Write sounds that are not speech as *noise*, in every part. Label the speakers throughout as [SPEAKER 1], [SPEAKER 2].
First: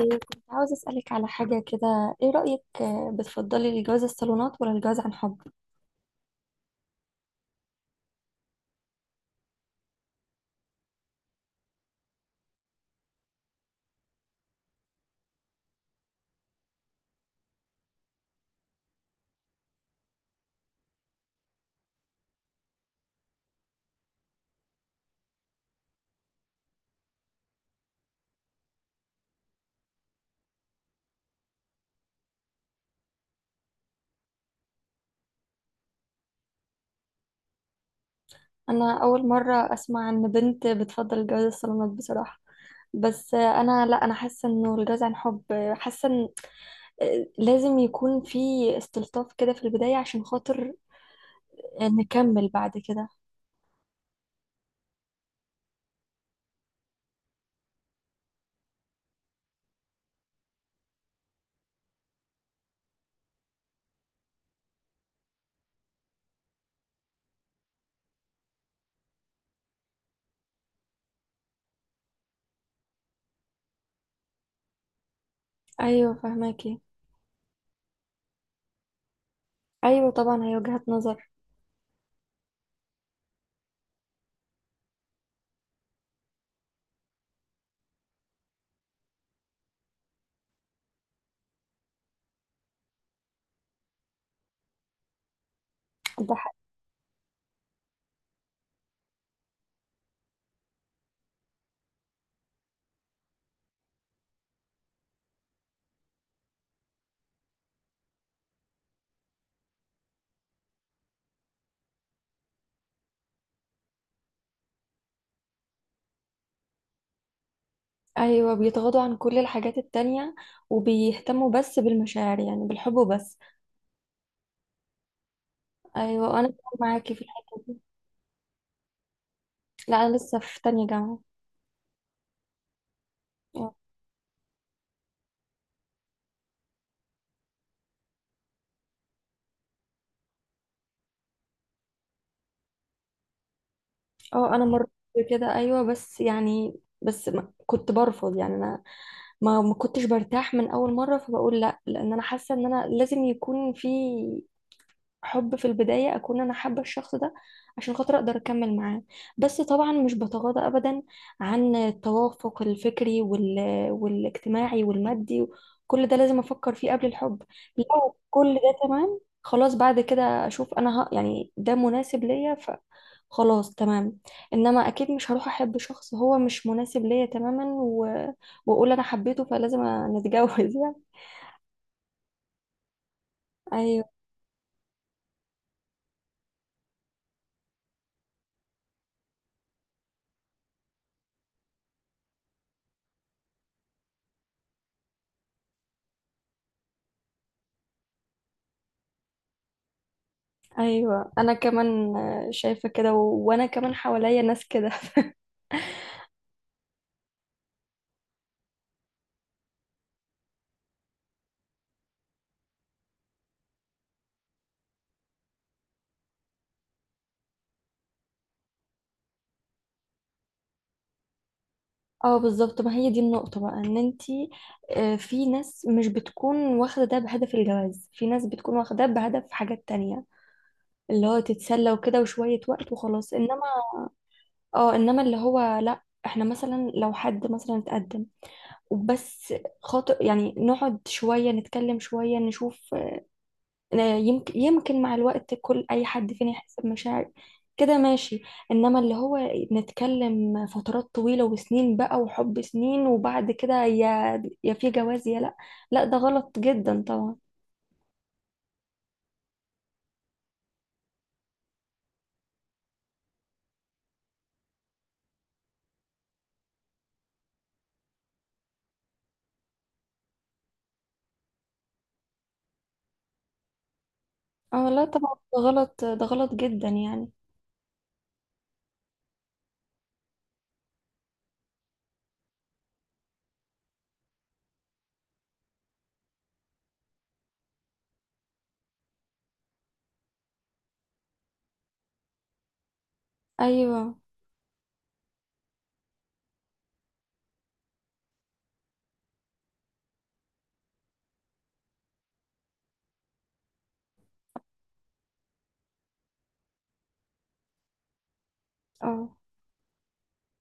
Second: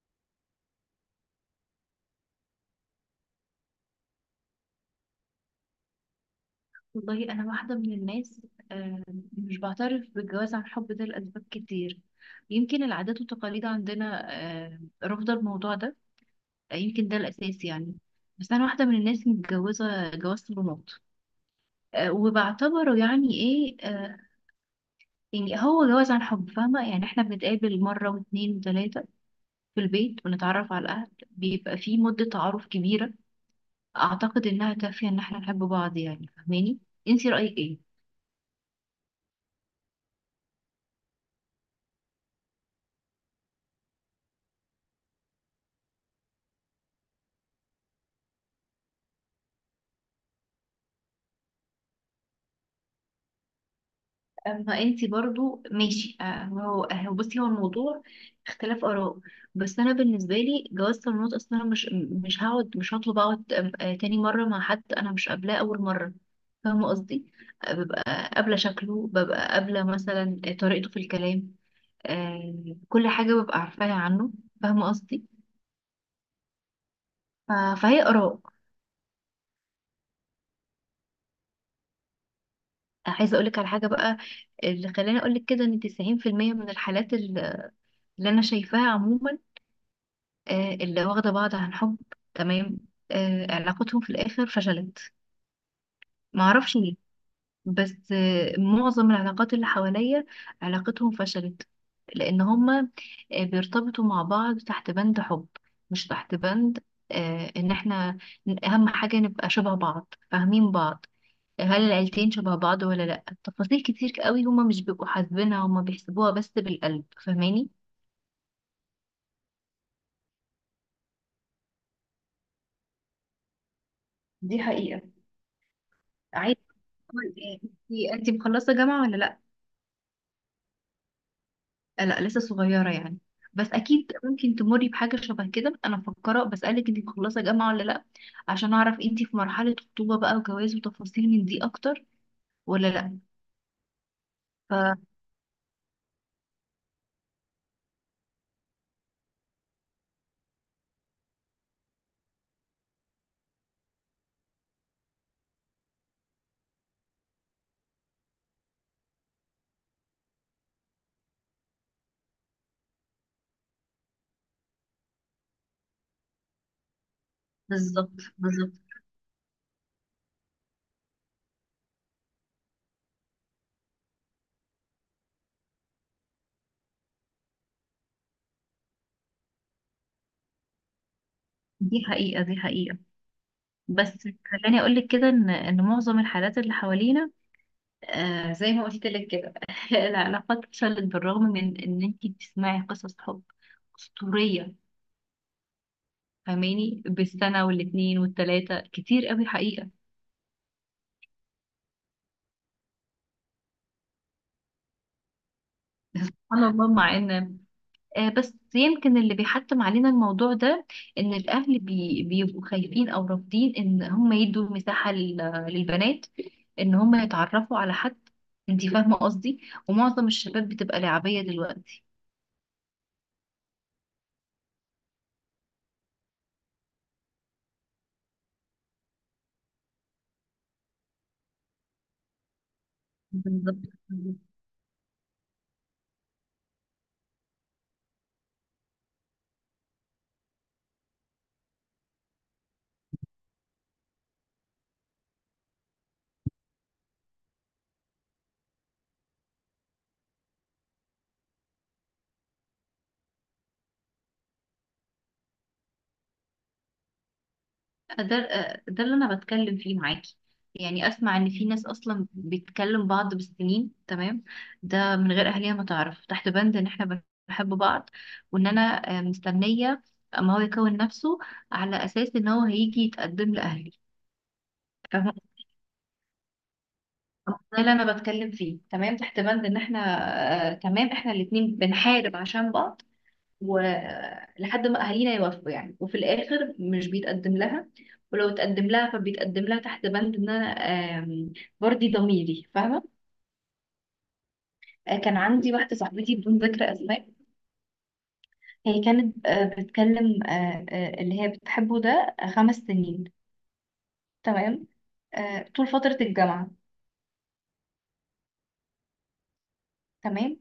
[SPEAKER 1] إيه، كنت عاوز أسألك على حاجة كده. إيه رأيك، بتفضلي الجواز الصالونات ولا الجواز عن حب؟
[SPEAKER 2] والله انا واحده من الناس، آه، مش بعترف بالجواز عن حب ده لاسباب كتير. يمكن العادات والتقاليد عندنا رافضه الموضوع ده. يمكن ده الاساس، يعني بس انا واحده من الناس متجوزه جواز صالونات وبعتبره يعني ايه. يعني هو جواز عن حب، فاهمه؟ يعني احنا بنتقابل مره واثنين وثلاثه في البيت ونتعرف على الاهل، بيبقى في مده تعارف كبيره اعتقد انها كافيه ان احنا نحب بعض. يعني فاهماني؟ انتي رايك ايه؟
[SPEAKER 1] أنا أول مرة أسمع إن بنت بتفضل الجواز الصالونات بصراحة. بس أنا لا أنا حاسة إنه الجواز عن حب، حاسة إن لازم يكون في استلطاف كده في البداية عشان خاطر نكمل بعد كده.
[SPEAKER 2] اما انتي برضو ماشي. هو بصي، هو الموضوع اختلاف اراء. بس انا بالنسبه لي جواز صالونات اصلا، أنا مش هقعد، مش هطلب اقعد تاني مره مع حد انا مش قابلاه اول مره. فاهمه قصدي؟ ببقى قابله شكله، ببقى قابله مثلا طريقته في الكلام. آه، كل حاجه ببقى عارفاها عنه. فاهمه قصدي؟
[SPEAKER 1] أيوة فهماكي.
[SPEAKER 2] ف- فهي اراء.
[SPEAKER 1] أيوة طبعا، هي وجهة نظر.
[SPEAKER 2] عايزه اقولك على حاجه بقى، اللي خلاني اقولك كده ان 90% من الحالات اللي انا شايفاها عموما، اللي واخدة بعض عن حب، تمام، علاقتهم في الآخر فشلت.
[SPEAKER 1] ده حق.
[SPEAKER 2] معرفش ليه، بس معظم العلاقات اللي حواليا علاقتهم فشلت، لأن هما بيرتبطوا مع بعض تحت بند حب، مش تحت بند إن احنا أهم حاجة نبقى شبه بعض فاهمين بعض. هل العيلتين شبه بعض ولا لأ؟ تفاصيل كتير قوي هما مش بيبقوا حاسبينها، هما بيحسبوها بس بالقلب. فاهماني؟
[SPEAKER 1] أيوة، بيتغاضوا عن كل الحاجات التانية وبيهتموا بس بالمشاعر، يعني بالحب وبس.
[SPEAKER 2] دي حقيقة.
[SPEAKER 1] أيوة أنا
[SPEAKER 2] عايز
[SPEAKER 1] معاكي في الحتة دي.
[SPEAKER 2] انتي مخلصة جامعة ولا لأ؟
[SPEAKER 1] لا انا لسه في تانية جامعة.
[SPEAKER 2] لا لسه صغيرة، يعني بس
[SPEAKER 1] اه.
[SPEAKER 2] أكيد ممكن تمري بحاجة شبه كده. أنا مفكرة بسألك أنت مخلصة جامعة ولا لأ، عشان أعرف أنت في مرحلة خطوبة بقى وجواز وتفاصيل من دي أكتر ولا لأ.
[SPEAKER 1] انا مريت كده ايوه، بس يعني بس ما كنت برفض يعني انا، ما كنتش برتاح من اول مرة فبقول لا، لان انا حاسة ان انا لازم يكون في حب في البداية، أكون أنا حابة الشخص ده عشان خاطر أقدر أكمل معاه. بس طبعا مش بتغاضى أبدا عن التوافق الفكري والاجتماعي والمادي، كل ده لازم أفكر فيه قبل الحب. لو
[SPEAKER 2] فبالظبط،
[SPEAKER 1] كل ده
[SPEAKER 2] بالظبط.
[SPEAKER 1] تمام، خلاص بعد كده أشوف أنا يعني ده مناسب ليا ف خلاص تمام. انما اكيد مش هروح احب شخص هو مش مناسب ليا تماما واقول انا حبيته فلازم نتجوز يعني.
[SPEAKER 2] دي حقيقة، دي حقيقة.
[SPEAKER 1] أيوه
[SPEAKER 2] بس خلاني أقولك كده إن معظم الحالات اللي حوالينا، آه زي ما قلت لك كده *laughs* العلاقات فشلت بالرغم من إن أنت بتسمعي قصص حب أسطورية. فاهماني؟ بالسنة والاتنين والتلاتة كتير قوي حقيقة.
[SPEAKER 1] ايوه، انا كمان شايفه كده وانا كمان حواليا ناس كده *laughs*
[SPEAKER 2] *laughs* سبحان الله، مع ان بس يمكن اللي بيحتم علينا الموضوع ده ان الاهل بيبقوا خايفين او رافضين ان هم يدوا مساحة للبنات ان هم يتعرفوا على حد. انتي فاهمة قصدي؟ ومعظم الشباب بتبقى لعبية دلوقتي.
[SPEAKER 1] اه بالظبط، ما هي دي النقطه بقى، ان انتي في ناس مش بتكون واخده ده بهدف الجواز، في ناس بتكون واخده ده بهدف حاجات تانية، اللي هو تتسلى وكده وشويه وقت وخلاص. انما
[SPEAKER 2] بالظبط.
[SPEAKER 1] اه، انما اللي هو لا، احنا مثلا لو حد مثلا اتقدم وبس خاطر يعني نقعد شويه نتكلم شويه نشوف، يمكن مع الوقت كل اي حد فينا يحس بمشاعر كده ماشي. انما اللي هو نتكلم فترات طويلة وسنين بقى، وحب سنين، وبعد كده يا في جواز يا لا، لا ده غلط جدا طبعا.
[SPEAKER 2] ده ده اللي انا بتكلم فيه معاكي، يعني اسمع ان في ناس اصلا بتكلم بعض بالسنين، تمام، ده من غير اهلها ما تعرف، تحت بند ان احنا بنحب بعض، وان انا مستنيه اما هو يكون نفسه، على اساس ان هو هيجي يتقدم لاهلي.
[SPEAKER 1] اه لا
[SPEAKER 2] فاهمة؟
[SPEAKER 1] طبعا، ده غلط، ده غلط جدا يعني.
[SPEAKER 2] ده اللي انا بتكلم فيه، تمام، تحت بند ان احنا، آه تمام، احنا الاتنين بنحارب عشان بعض ولحد ما اهالينا يوافقوا يعني، وفي الاخر مش بيتقدم لها، ولو اتقدم لها فبيتقدم لها تحت بند ان انا آم، برضي ضميري. فاهمه؟
[SPEAKER 1] ايوه.
[SPEAKER 2] كان عندي واحده صاحبتي بدون ذكر اسماء، هي كانت بتكلم اللي هي بتحبه ده خمس سنين، تمام، طول فتره الجامعه،
[SPEAKER 1] اه.
[SPEAKER 2] تمام.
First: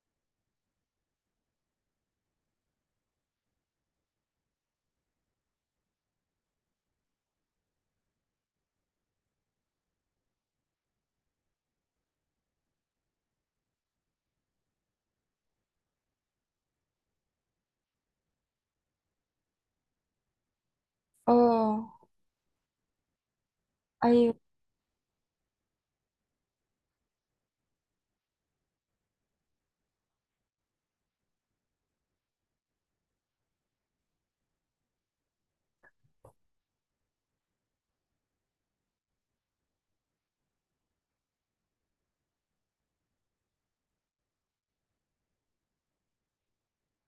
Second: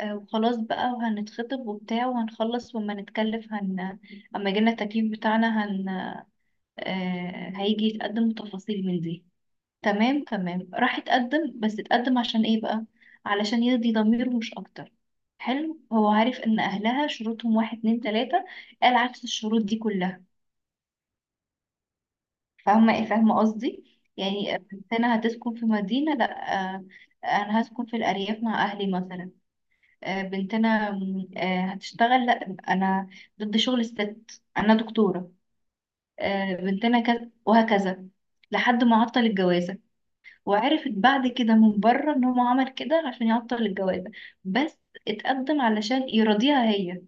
[SPEAKER 2] وخلاص بقى وهنتخطب وبتاع وهنخلص وما نتكلف اما يجيلنا التكليف بتاعنا هيجي يتقدم، تفاصيل من دي، تمام تمام، راح يتقدم، بس اتقدم عشان ايه بقى؟ علشان يرضي ضميره مش اكتر. حلو، هو عارف ان اهلها شروطهم واحد اتنين تلاتة، قال عكس الشروط دي كلها.
[SPEAKER 1] اه.
[SPEAKER 2] فاهمة ايه؟ فاهمة قصدي؟
[SPEAKER 1] ايوه.
[SPEAKER 2] يعني بنتنا هتسكن في مدينة، لا انا هسكن في الارياف مع اهلي مثلا. بنتنا هتشتغل، لا انا ضد شغل الست، انا دكتورة. بنتنا كذا وهكذا، لحد ما عطل الجوازة. وعرفت بعد كده من بره ان هو عمل كده عشان يعطل الجوازة، بس اتقدم علشان يرضيها هي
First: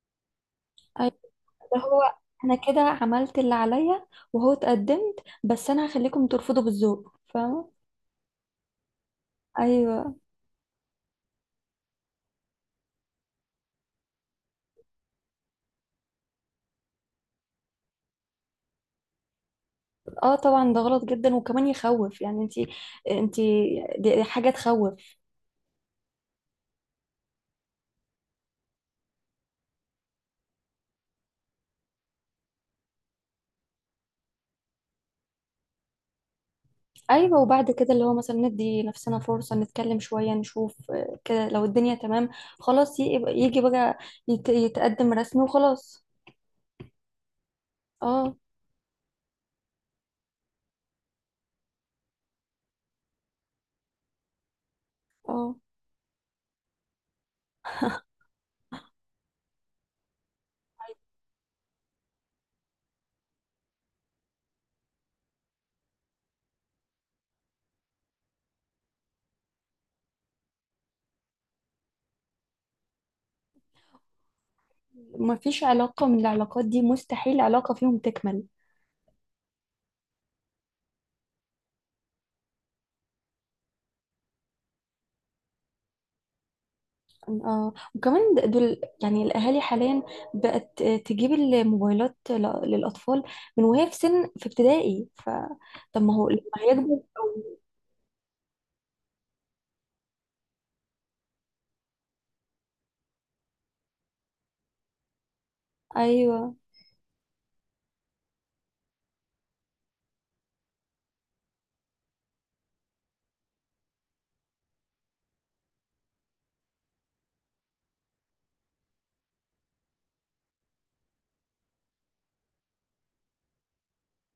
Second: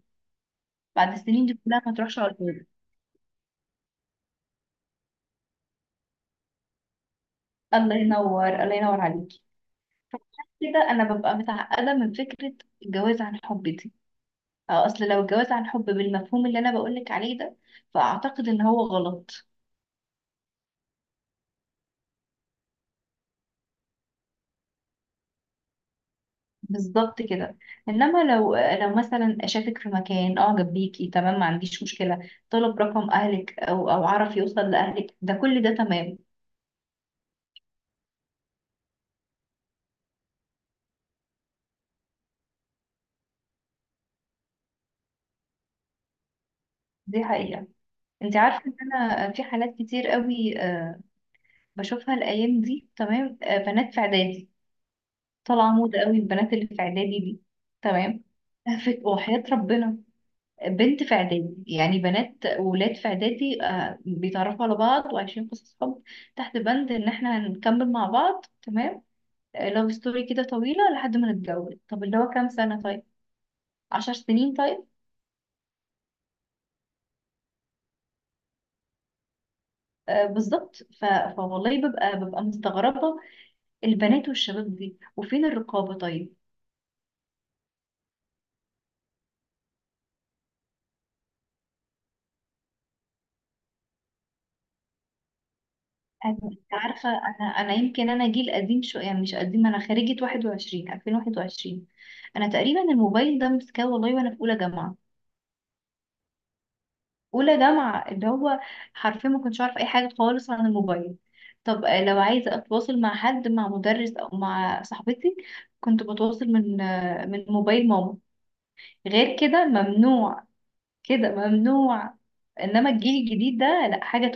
[SPEAKER 2] بعد
[SPEAKER 1] ايوه
[SPEAKER 2] السنين دي
[SPEAKER 1] ده
[SPEAKER 2] كلها ما
[SPEAKER 1] هو،
[SPEAKER 2] تروحش على
[SPEAKER 1] انا
[SPEAKER 2] الفاضي.
[SPEAKER 1] كده عملت اللي عليا وهو اتقدمت، بس انا هخليكم ترفضوا بالذوق. فاهمة؟
[SPEAKER 2] الله ينور، الله ينور عليكي.
[SPEAKER 1] ايوه.
[SPEAKER 2] كده انا ببقى متعقدة من فكرة الجواز عن حب دي. اصل لو الجواز عن حب بالمفهوم اللي انا بقولك عليه ده، فاعتقد ان هو غلط.
[SPEAKER 1] اه طبعا ده غلط جدا، وكمان يخوف يعني. انتي دي حاجة تخوف.
[SPEAKER 2] بالظبط كده. انما لو مثلا شافك في مكان اعجب بيكي، تمام، ما عنديش مشكله طلب رقم اهلك او او عرف يوصل لاهلك، ده كل ده تمام.
[SPEAKER 1] ايوه، وبعد كده اللي هو مثلا ندي نفسنا فرصة نتكلم شوية نشوف كده، لو الدنيا تمام خلاص يجي بقى يتقدم رسمي وخلاص.
[SPEAKER 2] دي حقيقة.
[SPEAKER 1] اه.
[SPEAKER 2] انت عارفه ان انا في حالات كتير قوي بشوفها الايام دي، تمام، بنات في اعدادي،
[SPEAKER 1] اه.
[SPEAKER 2] طالعه موضه قوي البنات اللي في اعدادي دي، تمام. *laughs* وحياه ربنا بنت في اعدادي، يعني بنات وولاد في اعدادي بيتعرفوا على بعض وعايشين قصص حب تحت بند ان احنا هنكمل مع بعض، تمام، لاف ستوري كده طويله لحد ما نتجوز. طب اللي هو كام سنه؟ طيب، عشر سنين؟ طيب،
[SPEAKER 1] مفيش علاقة من العلاقات دي، مستحيل علاقة فيهم تكمل.
[SPEAKER 2] آه بالظبط. ف... فوالله ببقى مستغربة البنات والشباب دي. وفين الرقابة طيب؟
[SPEAKER 1] اه، وكمان دول يعني الأهالي حاليا بقت تجيب الموبايلات للأطفال من وهي في سن في ابتدائي، فطب ما هو لما هيكبر؟
[SPEAKER 2] عارفة، أنا يمكن أنا جيل قديم شوية، يعني مش قديم، أنا خريجة 21 2021. أنا تقريبا الموبايل ده مسكاه والله وأنا في أولى جامعة،
[SPEAKER 1] ايوه.
[SPEAKER 2] أولى جامعة، اللي هو حرفيا ما كنتش أعرف أي حاجة خالص عن الموبايل. طب لو عايزة أتواصل مع حد، مع مدرس أو مع صاحبتي، كنت بتواصل من من موبايل ماما، غير كده ممنوع، كده ممنوع. إنما الجيل الجديد ده لأ، حاجة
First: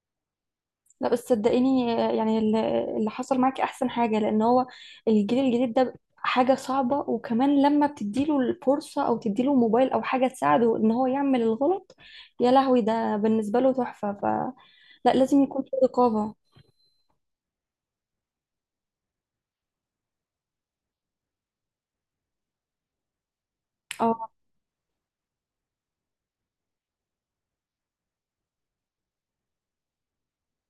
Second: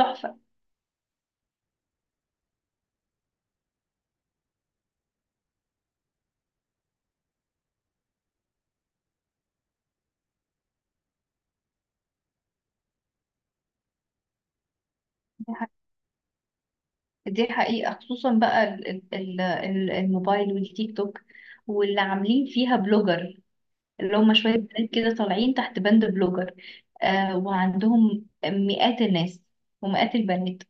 [SPEAKER 1] لا بس صدقيني، يعني اللي حصل معاكي احسن حاجه، لان هو الجيل الجديد ده حاجه صعبه، وكمان لما بتديله الفرصه او تديله موبايل او حاجه تساعده ان هو يعمل الغلط، يا لهوي ده بالنسبه له تحفه. ف لا، لازم يكون
[SPEAKER 2] تحفة.
[SPEAKER 1] في رقابه.
[SPEAKER 2] دي حقيقة، خصوصا بقى الموبايل والتيك توك واللي عاملين فيها بلوجر، اللي
[SPEAKER 1] اه.
[SPEAKER 2] هم شوية بنات كده طالعين تحت بند بلوجر، آه وعندهم مئات الناس ومئات البنات.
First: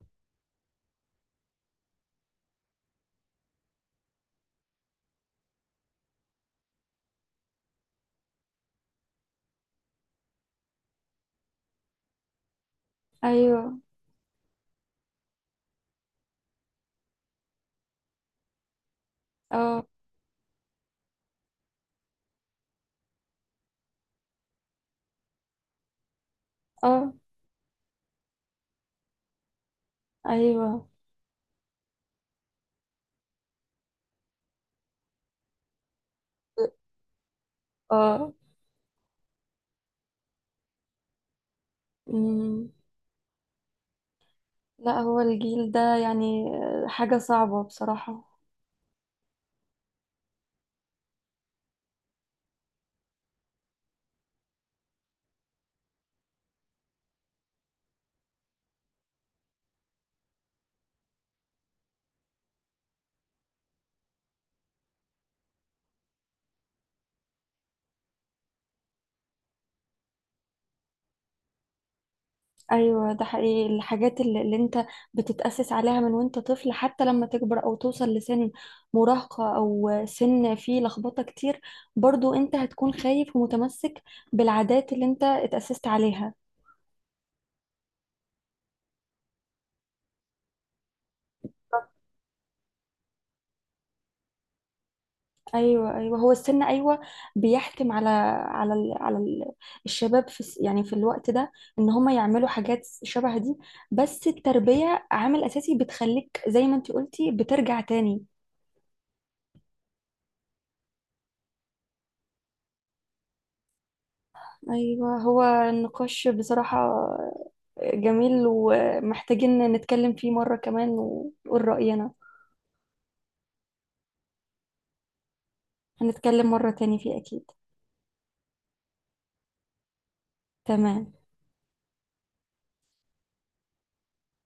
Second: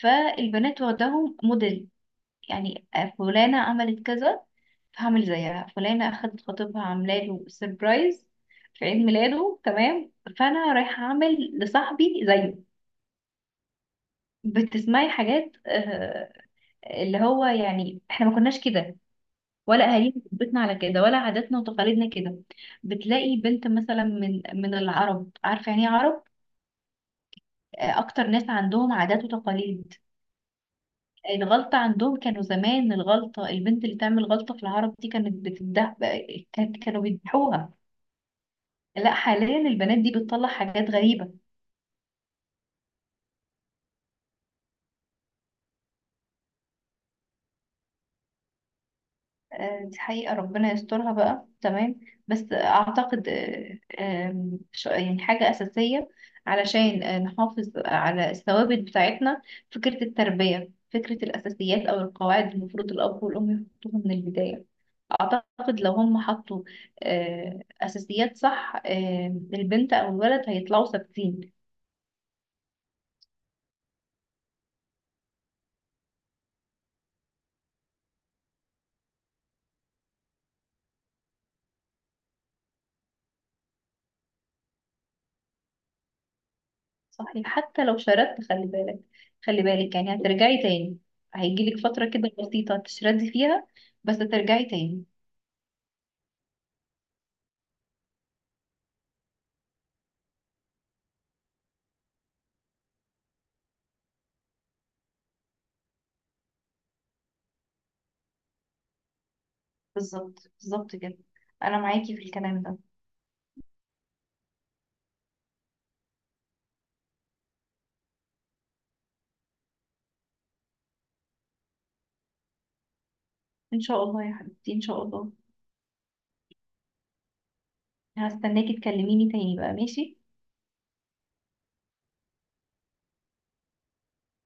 [SPEAKER 2] فالبنات واخداهم موديل، يعني فلانة عملت كذا فهعمل زيها، فلانة أخدت خطيبها عاملة له سربرايز في عيد ميلاده، تمام، فأنا رايحة أعمل لصاحبي زيه.
[SPEAKER 1] ايوه.
[SPEAKER 2] بتسمعي حاجات اللي هو يعني احنا ما كناش كده، ولا
[SPEAKER 1] اه.
[SPEAKER 2] اهالينا ربتنا على كده، ولا عاداتنا وتقاليدنا كده. بتلاقي بنت مثلا من العرب، عارفه يعني ايه عرب؟
[SPEAKER 1] اه.
[SPEAKER 2] اكتر ناس عندهم عادات وتقاليد.
[SPEAKER 1] ايوه.
[SPEAKER 2] الغلطه عندهم، كانوا زمان الغلطه البنت اللي تعمل غلطه في العرب دي كانت بتده، كانوا بيذبحوها.
[SPEAKER 1] اه.
[SPEAKER 2] لا حاليا البنات دي بتطلع حاجات غريبه.
[SPEAKER 1] أمم. لا هو الجيل ده يعني حاجه صعبه بصراحه.
[SPEAKER 2] دي حقيقة، ربنا يسترها بقى، تمام. بس أعتقد يعني حاجة أساسية علشان نحافظ على الثوابت بتاعتنا، فكرة التربية، فكرة الأساسيات أو القواعد المفروض الأب والأم يحطوها من البداية. أعتقد لو هم حطوا أساسيات صح، البنت أو الولد هيطلعوا ثابتين.
[SPEAKER 1] ايوه ده حقيقي، الحاجات اللي, اللي انت بتتأسس عليها من وانت طفل، حتى لما تكبر او توصل لسن مراهقة او سن فيه لخبطة كتير، برضو انت هتكون خايف ومتمسك بالعادات اللي انت اتأسست عليها.
[SPEAKER 2] صحيح، حتى لو شردت، خلي بالك، خلي بالك، يعني هترجعي تاني. هيجيلك فترة كده بسيطة تشردي فيها، بس ترجعي تاني.
[SPEAKER 1] ايوه ايوه، هو السن ايوه بيحتم على على ال الشباب في يعني في الوقت ده ان هم يعملوا حاجات شبه دي، بس التربية عامل اساسي بتخليك زي ما انت قلتي بترجع تاني.
[SPEAKER 2] بالظبط، بالظبط كده، انا معاكي في الكلام ده.
[SPEAKER 1] ايوه هو النقاش بصراحة جميل، ومحتاجين نتكلم فيه مرة كمان ونقول رأينا.
[SPEAKER 2] ان شاء الله يا حبيبتي، ان شاء الله.
[SPEAKER 1] هنتكلم مرة تاني فيه أكيد.
[SPEAKER 2] هستناكي تكلميني تاني بقى، ماشي.
[SPEAKER 1] تمام.